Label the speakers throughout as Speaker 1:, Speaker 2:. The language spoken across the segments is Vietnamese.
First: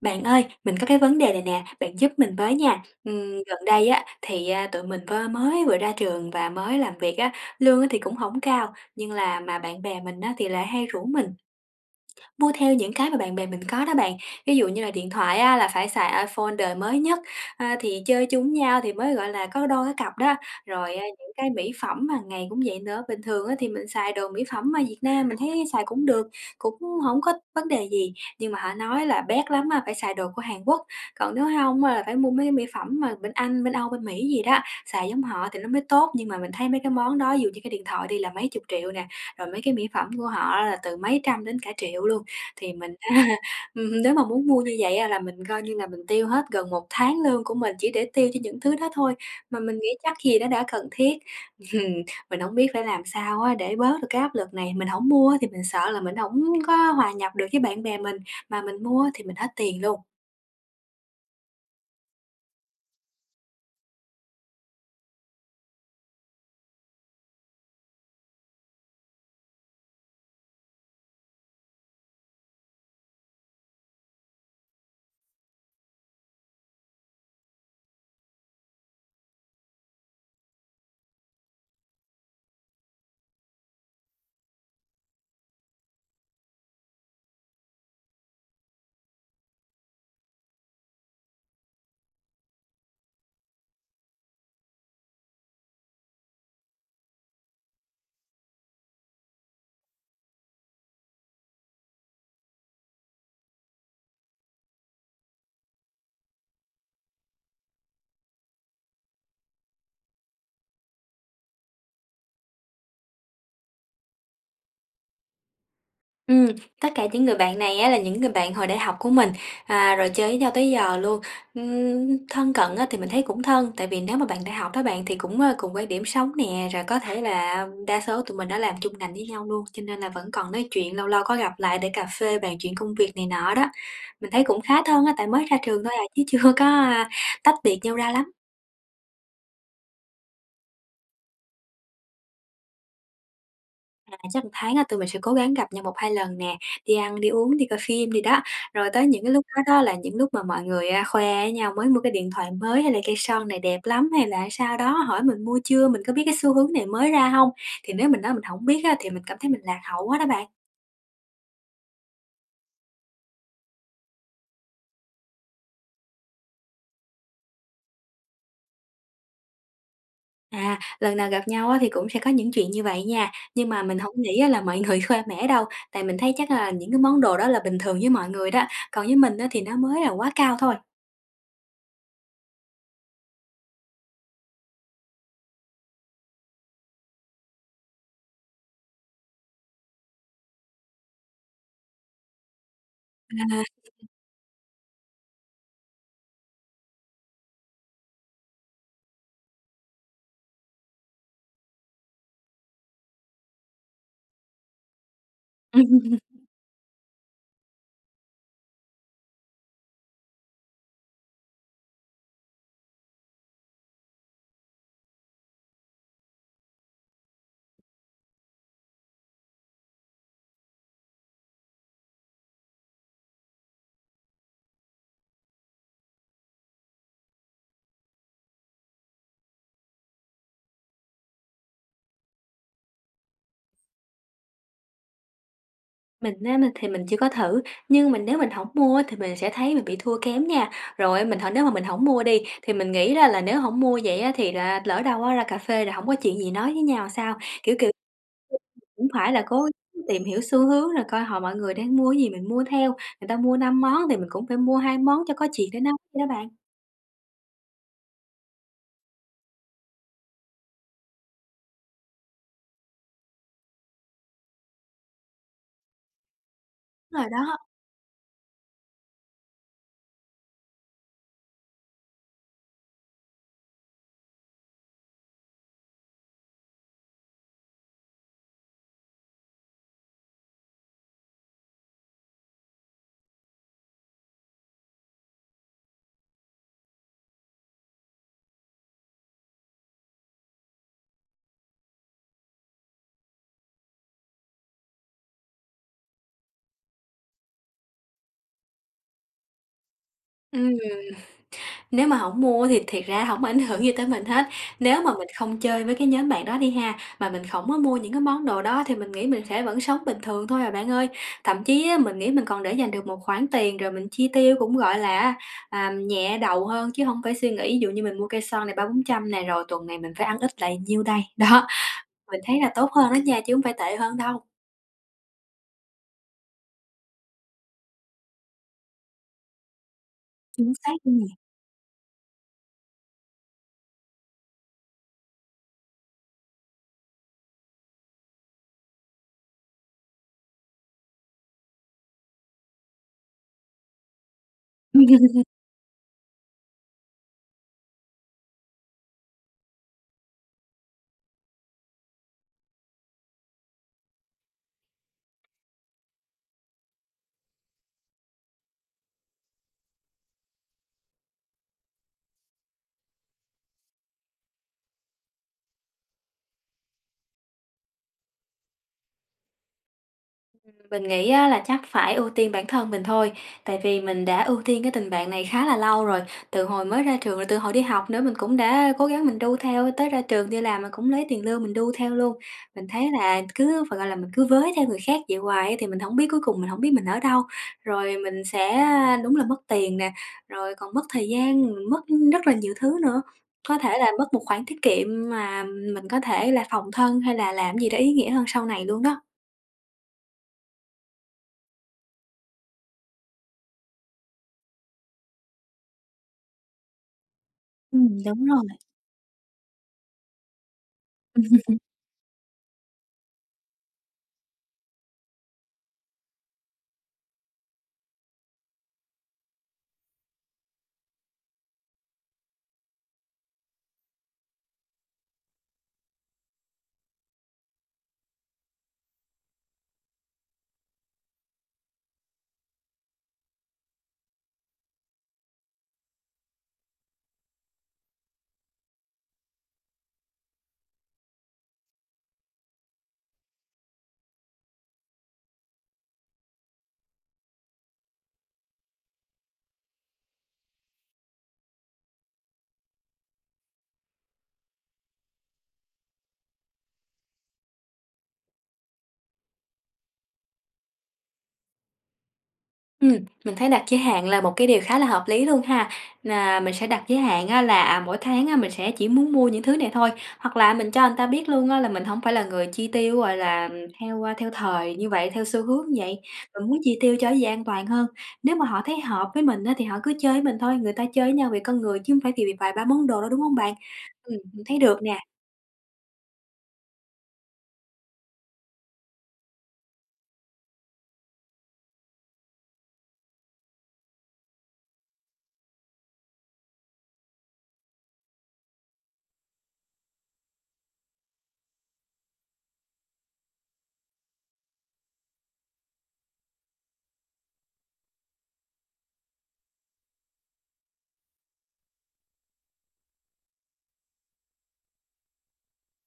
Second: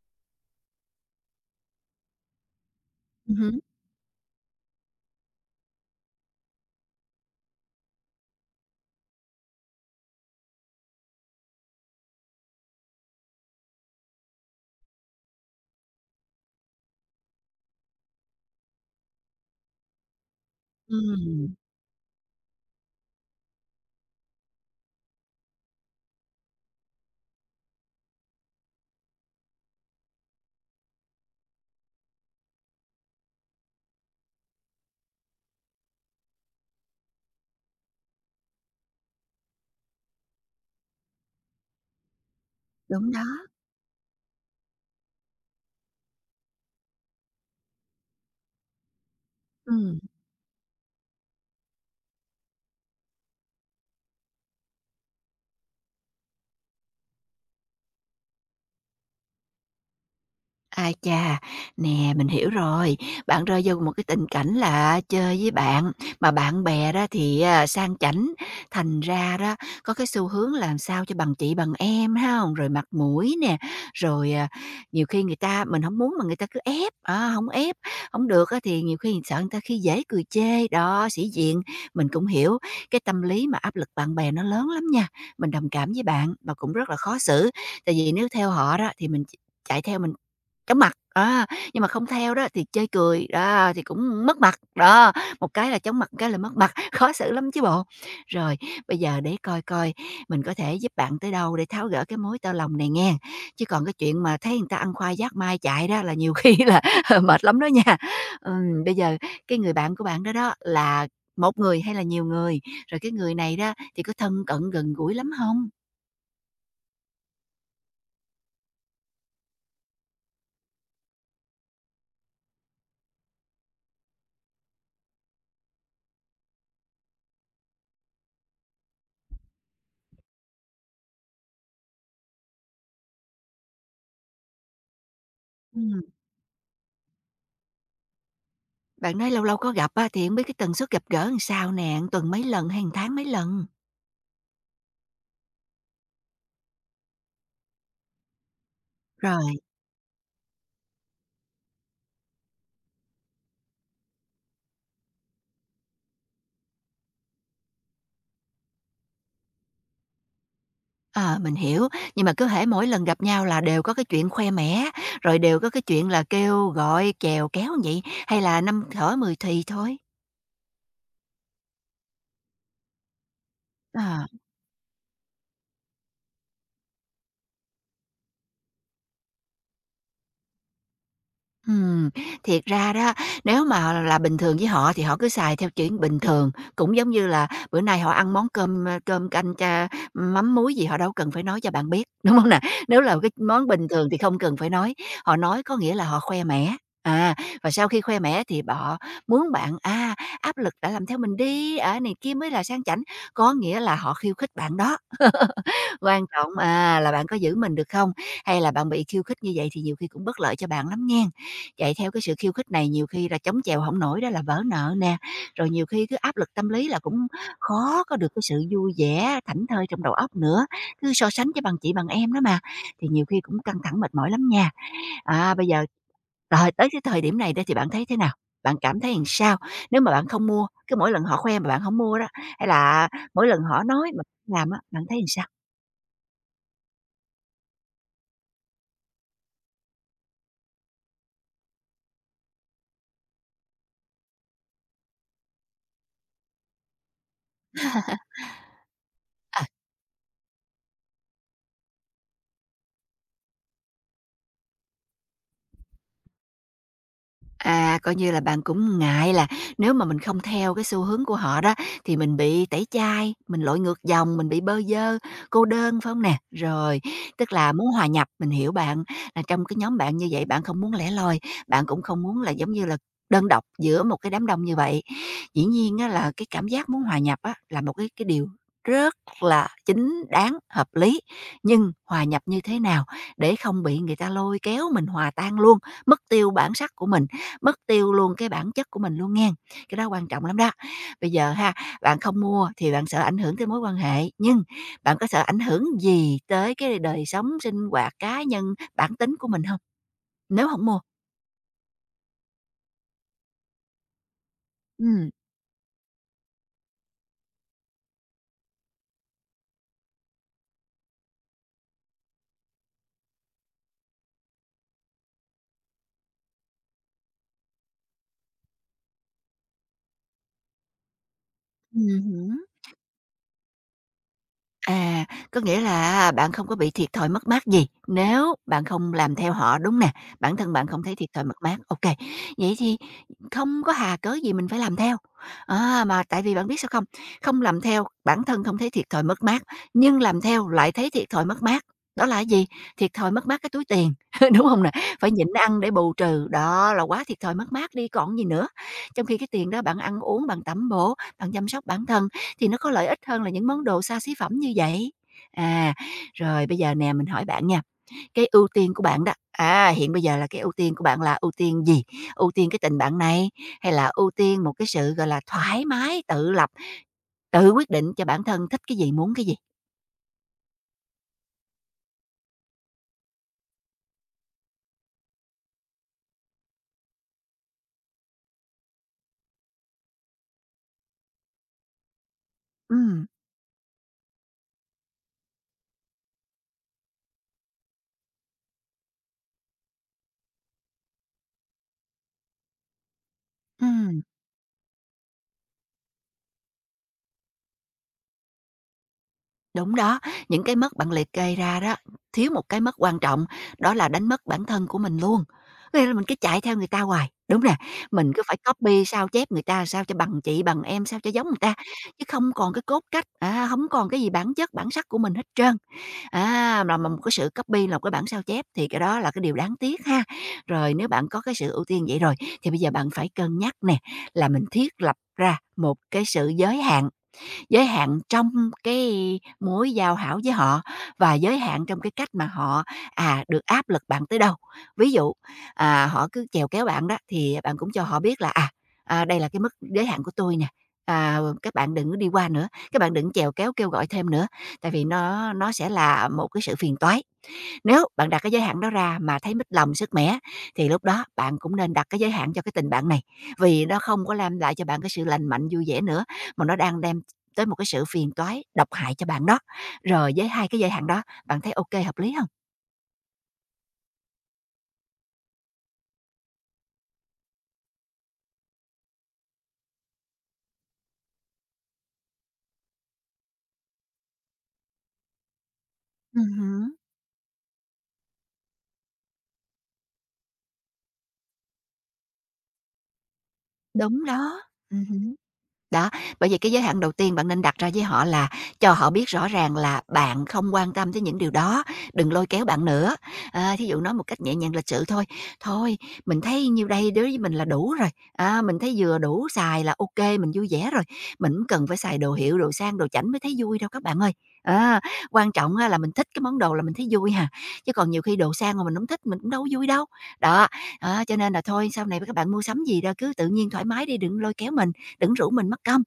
Speaker 1: Bạn ơi, mình có cái vấn đề này nè, bạn giúp mình với nha. Gần
Speaker 2: Hứm,
Speaker 1: đây á thì, tụi mình vừa mới ra trường và mới làm việc á, lương á thì cũng không cao, nhưng là mà bạn bè mình á thì lại hay rủ mình Mua theo những cái mà bạn bè mình có đó bạn. Ví dụ như là điện thoại á, là phải xài iPhone đời mới nhất, thì chơi chung nhau thì mới, gọi là, có đôi có cặp đó. Rồi, những cái
Speaker 2: ừm,
Speaker 1: mỹ phẩm mà ngày cũng vậy nữa, bình thường á thì mình xài đồ mỹ phẩm mà Việt Nam mình thấy xài cũng được, cũng không có vấn đề gì, nhưng mà họ nói là bét lắm mà phải xài đồ của Hàn Quốc, còn nếu không á là phải mua mấy cái mỹ phẩm mà bên Anh, bên Âu, bên Mỹ gì đó, xài giống họ thì nó mới tốt. Nhưng mà mình thấy mấy cái món đó, ví dụ như cái điện thoại đi là mấy chục triệu nè, rồi mấy cái mỹ phẩm của họ là từ mấy trăm đến cả triệu luôn. Thì mình
Speaker 2: đúng đó,
Speaker 1: nếu mà muốn mua như vậy á là mình coi như là mình tiêu hết gần một tháng lương của mình chỉ để tiêu cho những thứ đó thôi, mà mình nghĩ
Speaker 2: ừm.
Speaker 1: chắc gì đó đã cần thiết. Mình không biết phải làm sao á để bớt được cái áp lực này, mình không mua thì mình sợ là mình không có hòa nhập được với bạn bè mình, mà mình mua thì mình hết tiền luôn.
Speaker 2: Ai chà, nè, mình hiểu rồi. Bạn rơi vô một cái tình cảnh là chơi với bạn, mà bạn bè đó thì, à, sang chảnh, thành ra đó có cái xu hướng làm sao cho bằng chị bằng em ha không? Rồi mặt mũi nè, rồi, à, nhiều khi người ta mình không muốn mà người ta cứ ép, á, hổng ép, không được á thì nhiều khi sợ người ta khi dễ cười chê, đó, sĩ diện. Mình cũng hiểu cái tâm lý mà áp lực bạn bè nó lớn lắm nha, mình đồng cảm với bạn mà cũng rất là khó xử, tại vì nếu theo họ đó thì mình chạy theo mình Cắm mặt, á, nhưng mà không theo đó thì chê cười, đó, thì cũng mất mặt, đó, một cái là chóng mặt, một cái là mất mặt, khó xử lắm chứ bộ. Rồi, bây giờ để coi coi mình có thể giúp bạn tới đâu để tháo gỡ cái mối tơ lòng này nghe, chứ còn cái chuyện mà thấy người ta ăn khoai giác mai chạy đó là nhiều khi là mệt lắm đó nha. Bây giờ cái người bạn của bạn đó đó là một người hay là nhiều người? Rồi cái người này đó thì có thân cận gần gũi lắm không?
Speaker 1: Ừm, tất cả những người bạn này á là những người bạn hồi đại học của mình, à, rồi chơi với nhau tới giờ luôn. Thân cận á thì mình thấy cũng thân, tại vì nếu mà bạn đại học đó bạn thì cũng, cùng quan điểm sống nè, rồi có thể là đa số tụi mình đã làm chung ngành với nhau luôn, cho nên là vẫn còn nói chuyện, lâu lâu có gặp lại để cà phê bàn chuyện công việc này nọ đó. Mình thấy cũng khá thân á, tại mới ra trường thôi
Speaker 2: Ừm.
Speaker 1: à, chứ chưa có, tách biệt nhau ra lắm.
Speaker 2: Bạn nói lâu lâu có gặp á, thì hổng biết cái tần suất gặp gỡ làm sao nè, một tuần mấy lần hay một tháng mấy lần?
Speaker 1: À, chắc một tháng á tụi mình sẽ cố gắng gặp nhau một hai lần nè, đi ăn, đi uống, đi coi phim đi đó. Rồi tới những cái lúc
Speaker 2: Rồi,
Speaker 1: đó đó là những lúc mà mọi người, khoe với nhau mới mua cái điện thoại mới hay là cây son này đẹp lắm, hay là sao đó hỏi mình mua chưa, mình có biết cái xu hướng này mới ra không? Thì nếu mình nói mình không biết á thì mình cảm thấy mình lạc hậu quá đó bạn.
Speaker 2: ờ, mình hiểu, nhưng mà cứ hễ mỗi lần gặp nhau là đều có cái chuyện khoe mẽ, rồi đều có cái chuyện là kêu gọi chèo kéo như vậy, hay là năm thở mười thì thôi?
Speaker 1: À, lần nào gặp nhau á thì cũng sẽ có những chuyện như vậy nha, nhưng mà mình không
Speaker 2: Ờ.
Speaker 1: nghĩ á là mọi người khoe mẽ đâu, tại mình thấy chắc là những cái món đồ đó là bình thường với mọi người đó, còn với mình á thì nó mới là quá cao thôi.
Speaker 2: Ừm, thiệt ra đó, nếu mà là bình thường với họ thì họ cứ xài theo chuyện bình thường, cũng giống như là bữa nay họ ăn món cơm, ơ, cơm canh cha mắm muối gì họ đâu cần phải nói cho bạn biết, đúng không nè? Nếu là cái
Speaker 1: À.
Speaker 2: món bình thường thì không cần phải nói, họ nói có nghĩa là họ khoe mẽ, à, và sau khi khoe mẽ thì họ muốn bạn, à, áp lực đã làm theo mình đi, ở này kia mới là sang chảnh, có nghĩa là họ khiêu khích bạn đó. Quan trọng, à, là bạn có giữ mình được không? Hay là bạn bị khiêu khích như vậy thì nhiều khi cũng bất lợi cho bạn lắm nghen. Chạy theo cái sự khiêu khích này nhiều khi là chống chèo không nổi đó là vỡ nợ nè, rồi nhiều khi cứ áp lực tâm lý là cũng khó có được cái sự vui vẻ, thảnh thơi trong đầu óc nữa, cứ so sánh với bằng chị bằng em đó mà, thì nhiều khi cũng căng thẳng mệt mỏi lắm nha. À, bây giờ rồi tới cái thời điểm này đó thì bạn thấy thế nào? Bạn cảm thấy làm sao? Nếu mà bạn không mua, cứ mỗi lần họ khoe mà bạn không mua đó, hay là mỗi lần họ nói mà bạn làm á, bạn thấy làm sao?
Speaker 1: Mình á, mình chưa có thử, nhưng mình nếu mình hổng mua á, thì mình sẽ thấy mình bị thua kém nha. Rồi mình nếu mà mình hổng mua đi, thì mình nghĩ ra là nếu hổng mua vậy á, thì là lỡ đâu á ra cà phê là hổng có chuyện gì nói với nhau sao? Kiểu, cũng phải là
Speaker 2: À,
Speaker 1: cố tìm hiểu xu hướng rồi coi mọi người đang mua cái gì mình mua theo, người ta mua 5 món thì mình cũng phải mua 2 món cho có chuyện để nói vậy đó bạn.
Speaker 2: À, coi như là bạn cũng ngại là nếu mà mình không theo cái xu hướng của họ đó thì mình bị tẩy chay, mình lội ngược dòng, mình bị bơ vơ, cô đơn, phải không nè? Rồi,
Speaker 1: Đúng rồi
Speaker 2: tức
Speaker 1: đó.
Speaker 2: là muốn hòa nhập, mình hiểu bạn, là trong cái nhóm bạn như vậy bạn không muốn lẻ loi, bạn cũng không muốn là, giống như là, đơn độc giữa một cái đám đông như vậy. Dĩ nhiên á là cái cảm giác muốn hòa nhập á là một cái điều rất là chính đáng, hợp lý, nhưng hòa nhập như thế nào để không bị người ta lôi kéo mình hòa tan luôn, mất tiêu bản sắc của mình mất tiêu luôn cái bản chất của mình luôn nghen. Cái đó quan trọng lắm đó. Bây giờ ha, bạn không mua thì bạn sợ ảnh hưởng tới mối quan hệ, nhưng bạn có sợ ảnh hưởng gì tới cái đời sống, sinh hoạt cá nhân, bản tính của mình không? Nếu không mua?
Speaker 1: Ừm. Nếu mà hổng mua thì thiệt ra hổng ảnh hưởng gì tới mình hết. Nếu mà mình
Speaker 2: Ừ.
Speaker 1: không chơi với cái nhóm bạn đó đi ha, mà mình không có mua những cái món đồ đó thì mình nghĩ mình sẽ vẫn sống bình thường thôi à bạn ơi. Thậm chí á, mình nghĩ mình còn để dành được một khoản tiền rồi mình chi tiêu cũng, gọi là á, nhẹ đầu hơn chứ hông phải suy nghĩ ví dụ như mình mua cây son này ba bốn trăm nè, rồi tuần này mình phải ăn ít lại nhiêu đây. Đó, mình
Speaker 2: Ừm.
Speaker 1: thấy là tốt hơn đó nha chứ hông phải tệ hơn đâu.
Speaker 2: À, có nghĩa là bạn không có bị thiệt thòi mất mát gì nếu bạn không làm theo họ, đúng nè? Bản
Speaker 1: Chính
Speaker 2: thân bạn
Speaker 1: xác
Speaker 2: không thấy
Speaker 1: luôn
Speaker 2: thiệt
Speaker 1: nè.
Speaker 2: thòi mất mát, ok. Vậy thì không có hà cớ gì mình phải làm theo. À, mà tại vì bạn biết sao không? Không làm theo, bản thân không thấy thiệt thòi mất mát, nhưng làm theo lại thấy thiệt thòi mất mát. Đó là cái gì? Thiệt thòi mất mát cái túi tiền, đúng không nè? Phải nhịn ăn để bù trừ, đó là quá thiệt thòi mất mát đi còn gì nữa. Trong khi cái tiền đó bạn ăn uống, bạn tẩm bổ, bạn chăm sóc bản thân, thì nó có lợi ích hơn là những món đồ xa xí phẩm như vậy. À, rồi bây giờ nè mình hỏi bạn nha, cái ưu tiên của bạn đó, à, hiện bây giờ là cái ưu tiên của bạn là ưu tiên gì? Ưu tiên cái tình bạn này hay là ưu tiên một cái sự, gọi là, thoải mái tự lập, tự quyết định cho bản thân thích cái gì, muốn cái gì?
Speaker 1: Mình nghĩ á là chắc phải ưu tiên bản thân mình thôi, tại vì mình đã ưu tiên cái tình bạn này khá là lâu rồi, từ hồi mới ra trường, rồi từ hồi đi học nữa mình cũng đã cố gắng mình đu theo, tới ra trường đi làm mình cũng lấy tiền lương mình đu theo luôn. Mình thấy
Speaker 2: Ừm,
Speaker 1: là cứ phải gọi là, mình cứ với theo người khác vậy hoài á thì mình không biết mình ở đâu, rồi mình sẽ, đúng là mất tiền nè, rồi còn mất thời gian, mất rất là nhiều thứ nữa. Có thể là
Speaker 2: ừm.
Speaker 1: mất một khoản tiết kiệm mà mình có thể là phòng thân hay là làm gì đó ý nghĩa hơn sau này luôn đó.
Speaker 2: Đúng đó, những cái mất bạn liệt kê ra đó, thiếu một cái mất quan trọng, đó là đánh mất bản thân của mình luôn. Có nghĩa là mình cứ chạy theo người ta hoài, đúng nè, mình cứ
Speaker 1: Đúng
Speaker 2: phải
Speaker 1: rồi.
Speaker 2: copy sao chép người ta sao cho bằng chị, bằng em, sao cho giống người ta, chứ không còn cái cốt cách, à, hổng còn cái gì bản chất, bản sắc của mình hết trơn. À, là mà một cái sự copy là một cái bản sao chép thì cái đó là cái điều đáng tiếc ha. Rồi nếu bạn có cái sự ưu tiên vậy rồi, thì bây giờ bạn phải cân nhắc nè, là mình thiết lập ra một cái sự giới hạn trong cái mối giao hảo với họ và giới hạn trong cái cách mà họ, à, được áp lực bạn tới đâu. Ví dụ, à, họ cứ chèo kéo bạn đó, thì bạn cũng cho họ biết là, à, à, đây là cái mức giới hạn của tôi nè, à, các bạn đừng có đi qua nữa, các bạn đừng chèo kéo kêu gọi thêm nữa, tại vì nó sẽ là một cái sự phiền toái. Nếu bạn đặt cái giới hạn đó ra mà thấy mích lòng, sứt mẻ thì lúc đó bạn cũng nên đặt cái giới hạn cho cái tình bạn này, vì nó không có đem lại cho bạn cái sự lành mạnh, vui vẻ nữa, mà nó đang đem tới một cái sự phiền toái, độc hại cho bạn đó. Rồi với hai cái giới hạn đó, bạn thấy ok hợp lý không?
Speaker 1: Ừm, mình thấy đặt giới hạn là một cái điều khá là hợp lý luôn ha. Là mình sẽ đặt giới hạn á là, à, mỗi tháng á mình sẽ chỉ muốn mua những thứ này thôi, hoặc là mình cho người ta biết luôn á là mình hổng phải là người chi tiêu, gọi là, theo thời như vậy, theo xu hướng như vậy. Mình muốn
Speaker 2: Ừm,
Speaker 1: chi tiêu cho cái gì an toàn hơn. Nếu mà họ thấy hợp với mình á thì họ cứ chơi với mình thôi, người ta chơi với nhau vì con người chứ hông phải vì vì vài ba món đồ đâu, đúng hông bạn?
Speaker 2: đúng đó,
Speaker 1: Mình thấy được nè.
Speaker 2: ừm. Đó, bởi vì cái giới hạn đầu tiên bạn nên đặt ra với họ là cho họ biết rõ ràng là bạn không quan tâm tới những điều đó, đừng lôi kéo bạn nữa. À, thí dụ nói một cách nhẹ nhàng lịch sự thôi, "Thôi, mình thấy nhiêu đây đối với mình là đủ rồi, à, mình thấy vừa đủ xài là ok, mình vui vẻ rồi, mình hổng cần phải xài đồ hiệu, đồ sang, đồ chảnh mới thấy vui đâu các bạn ơi. Á, quan trọng á là mình thích cái món đồ là mình thấy vui hà, chứ còn nhiều khi đồ sang mà mình hổng thích mình cũng đâu có vui đâu." Đó, á, cho nên là thôi sau này các bạn mua sắm gì đó cứ tự nhiên thoải mái đi, đừng lôi kéo mình đừng rủ mình mất công.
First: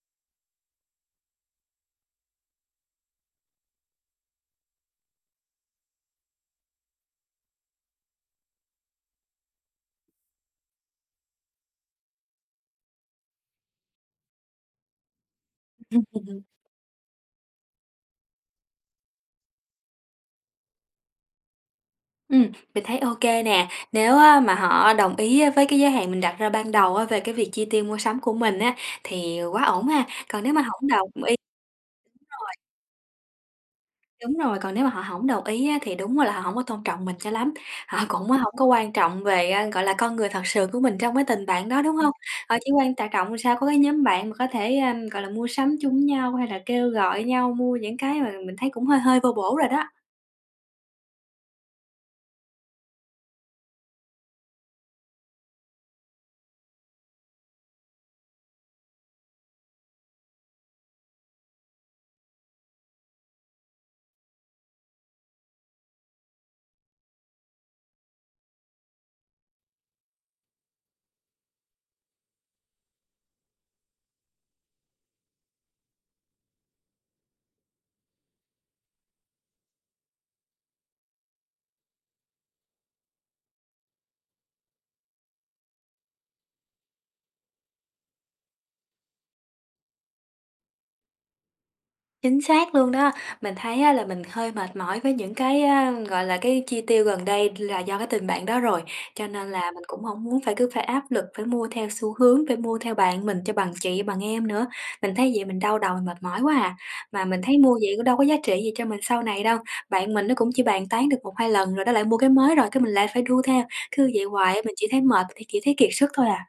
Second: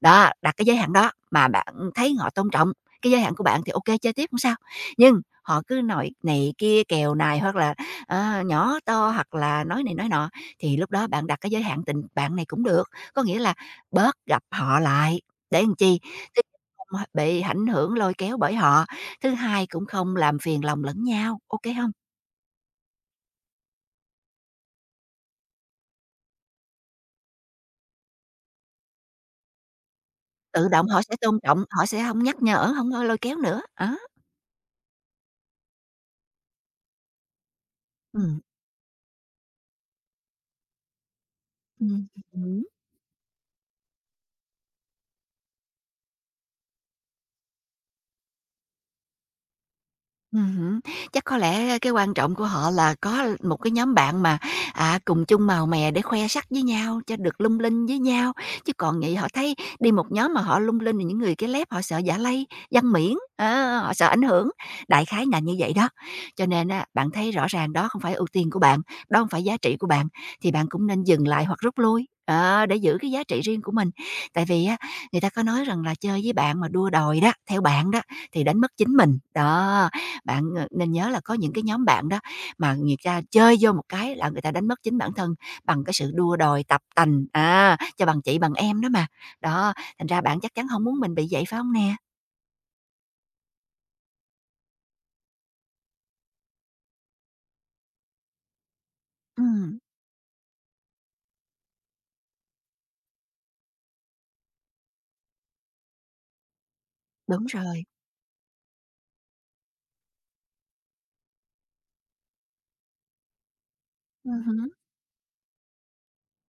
Speaker 2: Đó, đặt cái giới hạn đó mà bạn thấy họ tôn trọng cái giới hạn của bạn thì ok chơi tiếp không sao. Nhưng họ cứ nói này kia, kèo này hoặc là, ờ, nhỏ to hoặc là nói này nói nọ, thì lúc đó bạn đặt cái giới hạn tình bạn này cũng được, có nghĩa là bớt gặp họ lại để làm chi? Thứ nhất, không bị ảnh hưởng lôi kéo bởi họ, thứ hai cũng không làm phiền lòng lẫn nhau, ok không?
Speaker 1: Ừm, mình thấy ok nè. Nếu á mà họ đồng ý á với cái giới hạn mình đặt ra ban đầu á về cái việc chi tiêu mua sắm của mình á, thì quá ổn ha. Còn nếu mà
Speaker 2: Tự
Speaker 1: hổng
Speaker 2: động họ sẽ
Speaker 1: đồng ý,
Speaker 2: tôn trọng, họ sẽ không nhắc nhở, không lôi kéo nữa, á.
Speaker 1: đúng rồi, còn nếu mà họ hổng đồng ý á thì đúng là họ không có tôn trọng mình cho lắm. Họ cũng á,
Speaker 2: Ừm.
Speaker 1: không có quan trọng về, gọi là, con người thật sự của mình trong cái tình bạn đó, đúng
Speaker 2: Ừm,
Speaker 1: không? Họ
Speaker 2: ừm.
Speaker 1: chỉ quan tạ trọng sao có cái nhóm bạn mà có thể, gọi là, mua sắm chung nhau hay là kêu gọi nhau mua những cái mà mình thấy cũng hơi hơi vô bổ rồi đó.
Speaker 2: Ừm. Chắc có lẽ cái quan trọng của họ là có một cái nhóm bạn mà, à, cùng chung màu mè để khoe sắc với nhau, cho được lung linh với nhau, chứ còn vậy họ thấy đi một nhóm mà họ lung linh thì những người cái lép họ sợ giả lây, văn miễn, á, họ sợ ảnh hưởng, đại khái là như vậy đó. Cho nên á, bạn thấy rõ ràng đó không phải ưu tiên của bạn, đó hông phải giá trị của bạn, thì bạn cũng nên dừng lại hoặc rút lui, ờ, để giữ cái giá trị riêng của mình. Tại vì á, người ta có nói rằng là chơi với bạn mà đua đòi đó, theo bạn đó, thì đánh mất chính mình, đó. Bạn, ờ, nên nhớ là có những cái nhóm bạn đó mà người ta chơi vô một cái là người ta đánh mất chính bản thân bằng cái sự đua đòi tập tành, à, cho bằng chị bằng em đó mà. Đó, thành ra bạn chắc chắn không muốn mình bị vậy, phải không nè?
Speaker 1: Chính xác luôn đó. Mình thấy á là mình hơi mệt mỏi với những cái, gọi là, cái chi tiêu gần đây là do cái tình bạn đó rồi, cho nên là
Speaker 2: Ừm,
Speaker 1: mình cũng không muốn cứ phải áp lực phải mua theo xu hướng, phải mua theo bạn mình cho bằng chị, bằng em nữa. Mình thấy vậy mình đau đầu, mình mệt mỏi quá à, mà mình
Speaker 2: đúng
Speaker 1: thấy mua
Speaker 2: rồi.
Speaker 1: vậy cũng đâu có giá trị gì cho mình sau này đâu. Bạn mình nó cũng chỉ bàn tán được một 2 lần rồi nó lại mua cái mới rồi cái mình lại phải đu theo, cứ vậy hoài á
Speaker 2: Ừm.
Speaker 1: mình chỉ thấy mệt, thì chỉ thấy kiệt sức thôi à.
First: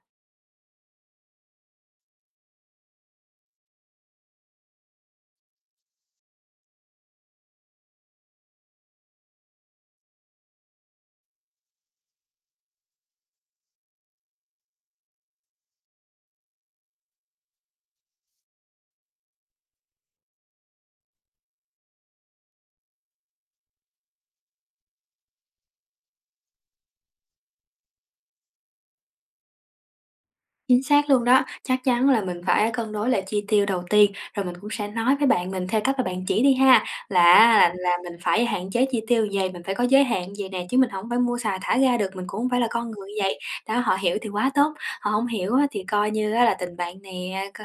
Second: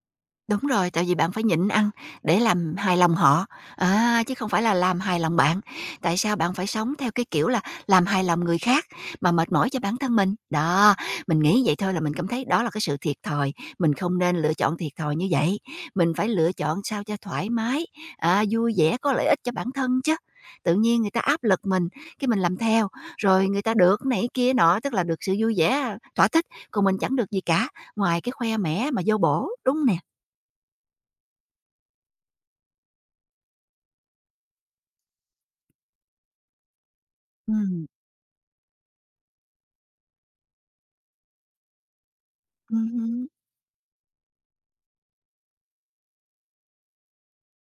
Speaker 2: Đúng rồi, tại vì bạn phải nhịn ăn để làm hài lòng họ, à, chứ không phải là làm hài lòng bạn. Tại sao bạn phải sống theo cái kiểu là làm hài lòng người khác mà mệt mỏi cho bản thân mình? Đó, mình nghĩ vậy thôi là mình cảm thấy đó là cái sự thiệt thòi, mình không nên lựa chọn thiệt thòi như vậy. Mình phải lựa chọn sao cho thoải mái, à, vui vẻ có lợi ích cho bản thân chứ. Tự nhiên người ta áp lực mình, cái mình làm theo, rồi người ta được này kia nọ, tức là được sự vui vẻ, thỏa thích, còn mình chẳng được gì cả, ngoài cái khoe mẽ mà vô bổ, đúng nè.
Speaker 1: Chính xác luôn đó, chắc chắn là mình phải cân đối lại chi tiêu đầu tiên, rồi mình cũng sẽ nói với bạn mình theo cách mà bạn chỉ đi ha, là là
Speaker 2: Ừm,
Speaker 1: là mình phải hạn chế chi tiêu vầy, mình phải có giới hạn vầy nè, chứ mình không phải mua xài thả ga được, mình cũng hông phải là con người
Speaker 2: hứm,
Speaker 1: vậy. Đó, họ hiểu thì quá tốt, họ không hiểu á thì coi như á là tình bạn nè,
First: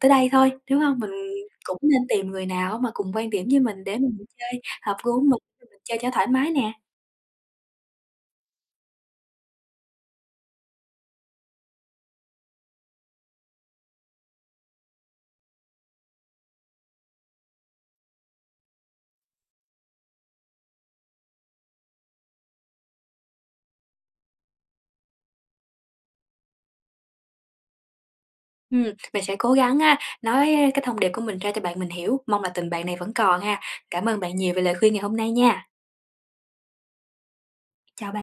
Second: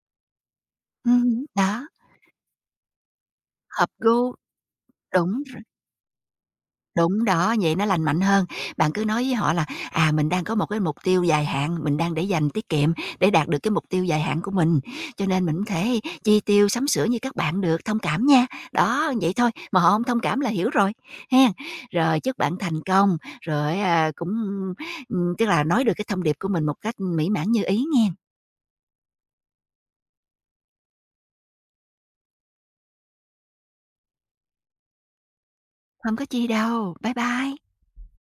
Speaker 1: tới đây thôi, đúng không? Mình
Speaker 2: hứm,
Speaker 1: cũng
Speaker 2: đó,
Speaker 1: nên tìm người nào mà cùng quan điểm với mình
Speaker 2: hợp
Speaker 1: để mình
Speaker 2: gu,
Speaker 1: chơi hợp gu của
Speaker 2: đúng r
Speaker 1: mình chơi cho thoải mái nè.
Speaker 2: đúng đó, vậy nó lành mạnh hơn. Bạn cứ nói với họ là, à, mình đang có một cái mục tiêu dài hạn, mình đang để dành tiết kiệm để đạt được cái mục tiêu dài hạn của mình, cho nên mình hổng thể chi tiêu sắm sửa như các bạn được, thông cảm nha. Đó, vậy thôi, mà họ hông thông cảm là hiểu rồi, hen. Rồi chúc bạn thành công, rồi á cũng, tức là nói được cái thông điệp của mình một cách mỹ mãn như ý nghen,
Speaker 1: Ừm, mình sẽ cố gắng á, nói cái thông điệp của mình ra cho bạn mình hiểu, mong là tình bạn này vẫn còn ha. Cảm ơn bạn nhiều về lời khuyên ngày hôm nay nha.
Speaker 2: hông có chi đâu. Bye bye.
Speaker 1: Chào bạn.